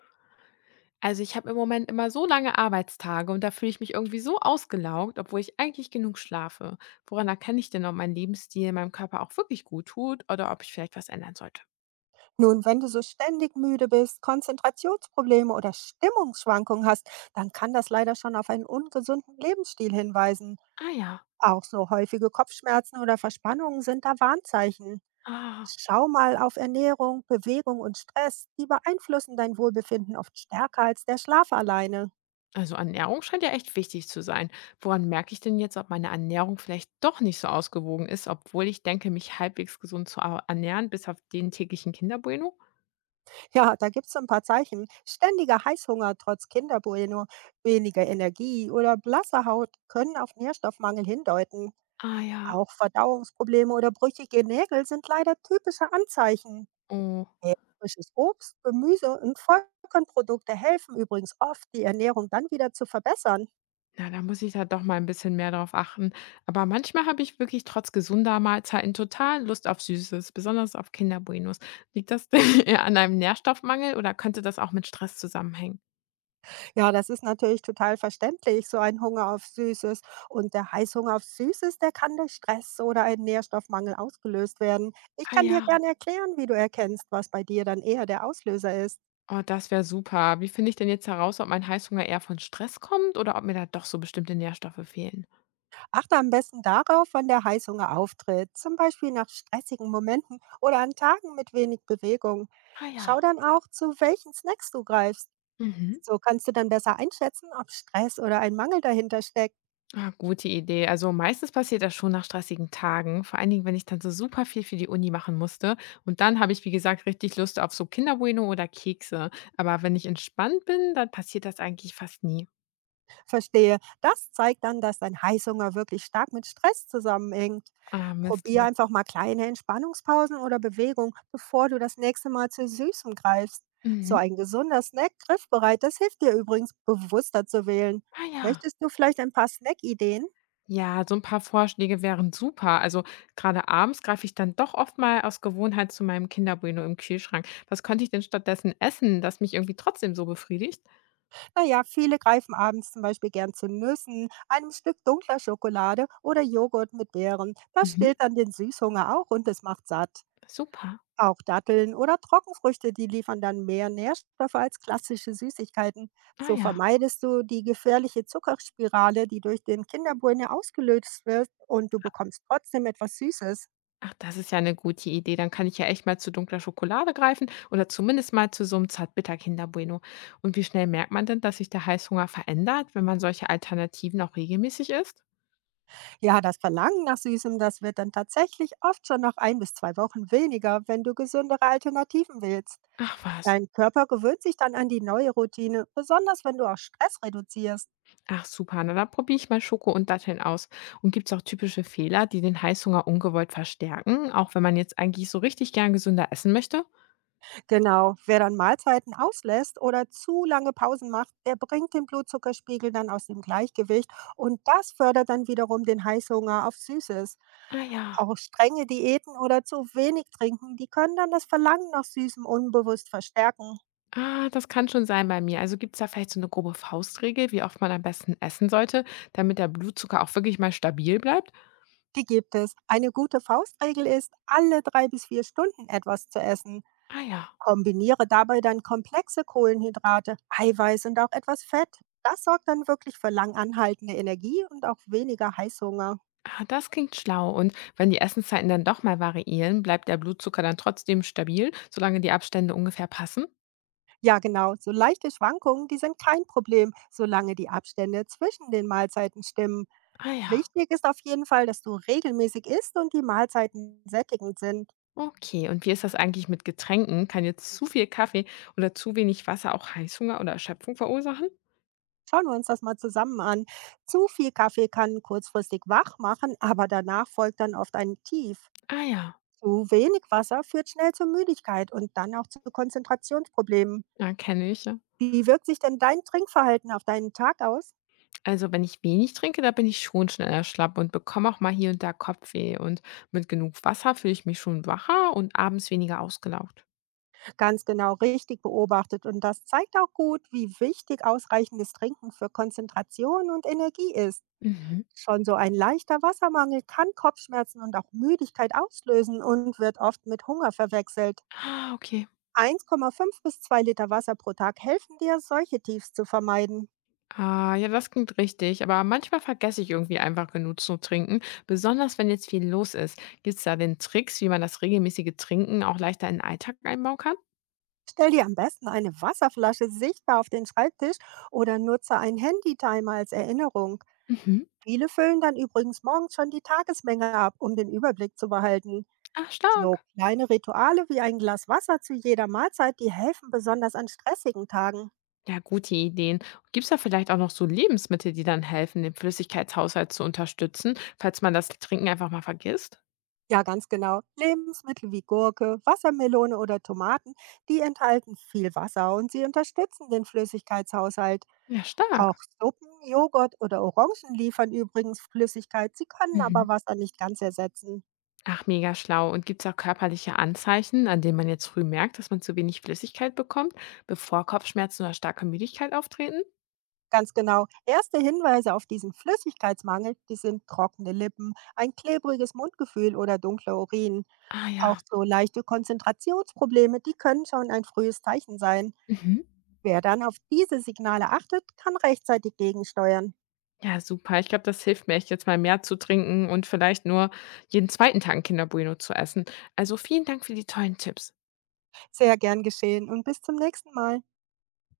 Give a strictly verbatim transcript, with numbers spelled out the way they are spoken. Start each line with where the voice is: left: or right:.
left: Also ich habe im Moment immer so lange Arbeitstage und da fühle ich mich irgendwie so ausgelaugt, obwohl ich eigentlich genug schlafe. Woran erkenne ich denn, ob mein Lebensstil meinem Körper auch wirklich gut tut oder ob ich vielleicht was ändern sollte?
right: Nun, wenn du so ständig müde bist, Konzentrationsprobleme oder Stimmungsschwankungen hast, dann kann das leider schon auf einen ungesunden Lebensstil hinweisen.
left: Ah ja.
right: Auch so häufige Kopfschmerzen oder Verspannungen sind da Warnzeichen.
left: Ah.
right: Schau mal auf Ernährung, Bewegung und Stress. Die beeinflussen dein Wohlbefinden oft stärker als der Schlaf alleine.
left: Also Ernährung scheint ja echt wichtig zu sein. Woran merke ich denn jetzt, ob meine Ernährung vielleicht doch nicht so ausgewogen ist, obwohl ich denke, mich halbwegs gesund zu au- ernähren, bis auf den täglichen Kinderbueno?
right: Ja, da gibt es ein paar Zeichen. Ständiger Heißhunger trotz Kinderbueno, weniger Energie oder blasse Haut können auf Nährstoffmangel hindeuten.
left: Ah ja.
right: Auch Verdauungsprobleme oder brüchige Nägel sind leider typische Anzeichen.
left: Oh.
right: Mehr frisches Obst, Gemüse und Vollkornprodukte helfen übrigens oft, die Ernährung dann wieder zu verbessern.
left: Na, da muss ich da doch mal ein bisschen mehr drauf achten. Aber manchmal habe ich wirklich trotz gesunder Mahlzeiten total Lust auf Süßes, besonders auf Kinderbuenos. Liegt das denn eher an einem Nährstoffmangel oder könnte das auch mit Stress zusammenhängen?
right: Ja, das ist natürlich total verständlich, so ein Hunger auf Süßes. Und der Heißhunger auf Süßes, der kann durch Stress oder einen Nährstoffmangel ausgelöst werden. Ich
left: Ah
right: kann dir
left: ja.
right: gerne erklären, wie du erkennst, was bei dir dann eher der Auslöser ist.
left: Oh, das wäre super. Wie finde ich denn jetzt heraus, ob mein Heißhunger eher von Stress kommt oder ob mir da doch so bestimmte Nährstoffe fehlen?
right: Achte am besten darauf, wann der Heißhunger auftritt, zum Beispiel nach stressigen Momenten oder an Tagen mit wenig Bewegung.
left: Ah
right: Schau
left: ja.
right: dann auch, zu welchen Snacks du greifst.
left: Mhm.
right: So kannst du dann besser einschätzen, ob Stress oder ein Mangel dahinter steckt.
left: Ah, gute Idee. Also meistens passiert das schon nach stressigen Tagen, vor allen Dingen, wenn ich dann so super viel für die Uni machen musste. Und dann habe ich, wie gesagt, richtig Lust auf so Kinderbueno oder Kekse. Aber wenn ich entspannt bin, dann passiert das eigentlich fast nie.
right: Verstehe. Das zeigt dann, dass dein Heißhunger wirklich stark mit Stress zusammenhängt.
left: Ah, Mist,
right: Probier
left: ja.
right: einfach mal kleine Entspannungspausen oder Bewegung, bevor du das nächste Mal zu Süßem greifst. So
left: Mhm.
right: ein gesunder Snack griffbereit, das hilft dir übrigens, bewusster zu wählen.
left: Ah ja.
right: Möchtest du vielleicht ein paar Snack-Ideen?
left: Ja, so ein paar Vorschläge wären super. Also gerade abends greife ich dann doch oft mal aus Gewohnheit zu meinem Kinderbueno im Kühlschrank. Was könnte ich denn stattdessen essen, das mich irgendwie trotzdem so befriedigt?
right: Naja, viele greifen abends zum Beispiel gern zu Nüssen, einem Stück dunkler Schokolade oder Joghurt mit Beeren. Das
left: Mhm.
right: stillt dann den Süßhunger auch und es macht satt.
left: Super.
right: Auch Datteln oder Trockenfrüchte, die liefern dann mehr Nährstoffe als klassische Süßigkeiten.
left: Ah
right: So
left: ja.
right: vermeidest du die gefährliche Zuckerspirale, die durch den Kinderbrunnen ja ausgelöst wird und du bekommst trotzdem etwas Süßes.
left: Ach, das ist ja eine gute Idee. Dann kann ich ja echt mal zu dunkler Schokolade greifen oder zumindest mal zu so 'm Zartbitter Kinder Bueno. Und wie schnell merkt man denn, dass sich der Heißhunger verändert, wenn man solche Alternativen auch regelmäßig isst?
right: Ja, das Verlangen nach Süßem, das wird dann tatsächlich oft schon nach ein bis zwei Wochen weniger, wenn du gesündere Alternativen willst.
left: Ach was.
right: Dein Körper gewöhnt sich dann an die neue Routine, besonders wenn du auch Stress reduzierst.
left: Ach super, na, dann probiere ich mal Schoko und Datteln aus. Und gibt's auch typische Fehler, die den Heißhunger ungewollt verstärken, auch wenn man jetzt eigentlich so richtig gern gesünder essen möchte?
right: Genau, wer dann Mahlzeiten auslässt oder zu lange Pausen macht, der bringt den Blutzuckerspiegel dann aus dem Gleichgewicht und das fördert dann wiederum den Heißhunger auf Süßes.
left: Ah ja.
right: Auch strenge Diäten oder zu wenig trinken, die können dann das Verlangen nach Süßem unbewusst verstärken.
left: Ah, das kann schon sein bei mir. Also gibt's da vielleicht so eine grobe Faustregel, wie oft man am besten essen sollte, damit der Blutzucker auch wirklich mal stabil bleibt?
right: Die gibt es. Eine gute Faustregel ist, alle drei bis vier Stunden etwas zu essen.
left: Ah ja,
right: Kombiniere dabei dann komplexe Kohlenhydrate, Eiweiß und auch etwas Fett. Das sorgt dann wirklich für langanhaltende Energie und auch weniger Heißhunger.
left: ah, das klingt schlau. Und wenn die Essenszeiten dann doch mal variieren, bleibt der Blutzucker dann trotzdem stabil, solange die Abstände ungefähr passen?
right: Ja, genau. So leichte Schwankungen, die sind kein Problem, solange die Abstände zwischen den Mahlzeiten stimmen.
left: Ah ja,
right: Wichtig ist auf jeden Fall, dass du regelmäßig isst und die Mahlzeiten sättigend sind.
left: okay. Und wie ist das eigentlich mit Getränken? Kann jetzt zu viel Kaffee oder zu wenig Wasser auch Heißhunger oder Erschöpfung verursachen?
right: Schauen wir uns das mal zusammen an. Zu viel Kaffee kann kurzfristig wach machen, aber danach folgt dann oft ein Tief.
left: Ah ja,
right: Zu wenig Wasser führt schnell zur Müdigkeit und dann auch zu Konzentrationsproblemen.
left: ja kenne ich. Ja.
right: Wie wirkt sich denn dein Trinkverhalten auf deinen Tag aus?
left: Also wenn ich wenig trinke, da bin ich schon schneller schlapp und bekomme auch mal hier und da Kopfweh. Und mit genug Wasser fühle ich mich schon wacher und abends weniger ausgelaugt.
right: Ganz genau richtig beobachtet. Und das zeigt auch gut, wie wichtig ausreichendes Trinken für Konzentration und Energie ist.
left: Mhm.
right: Schon so ein leichter Wassermangel kann Kopfschmerzen und auch Müdigkeit auslösen und wird oft mit Hunger verwechselt.
left: Ah, okay.
right: eins Komma fünf bis zwei Liter Wasser pro Tag helfen dir, solche Tiefs zu vermeiden.
left: Ah, ja, das klingt richtig. Aber manchmal vergesse ich irgendwie einfach genug zu trinken, besonders wenn jetzt viel los ist. Gibt es da denn Tricks, wie man das regelmäßige Trinken auch leichter in den Alltag einbauen kann?
right: Stell dir am besten eine Wasserflasche sichtbar auf den Schreibtisch oder nutze einen Handy-Timer als Erinnerung.
left: Mhm.
right: Viele füllen dann übrigens morgens schon die Tagesmenge ab, um den Überblick zu behalten.
left: Ach,
right: So
left: stark.
right: kleine Rituale wie ein Glas Wasser zu jeder Mahlzeit, die helfen besonders an stressigen Tagen.
left: Ja, gute Ideen. Gibt es da vielleicht auch noch so Lebensmittel, die dann helfen, den Flüssigkeitshaushalt zu unterstützen, falls man das Trinken einfach mal vergisst?
right: Ja, ganz genau. Lebensmittel wie Gurke, Wassermelone oder Tomaten, die enthalten viel Wasser und sie unterstützen den Flüssigkeitshaushalt.
left: Ja,
right: Auch
left: stark.
right: Suppen, Joghurt oder Orangen liefern übrigens Flüssigkeit, sie können
left: Mhm.
right: aber Wasser nicht ganz ersetzen.
left: Ach, mega schlau. Und gibt es auch körperliche Anzeichen, an denen man jetzt früh merkt, dass man zu wenig Flüssigkeit bekommt, bevor Kopfschmerzen oder starke Müdigkeit auftreten?
right: Ganz genau. Erste Hinweise auf diesen Flüssigkeitsmangel, die sind trockene Lippen, ein klebriges Mundgefühl oder dunkler Urin.
left: Ah
right: Auch
left: ja,
right: so leichte Konzentrationsprobleme, die können schon ein frühes Zeichen sein.
left: Mhm.
right: Wer dann auf diese Signale achtet, kann rechtzeitig gegensteuern.
left: Ja, super. Ich glaube, das hilft mir echt jetzt mal mehr zu trinken und vielleicht nur jeden zweiten Tag ein Kinderbueno zu essen. Also, vielen Dank für die tollen Tipps.
right: Sehr gern geschehen und bis zum nächsten Mal.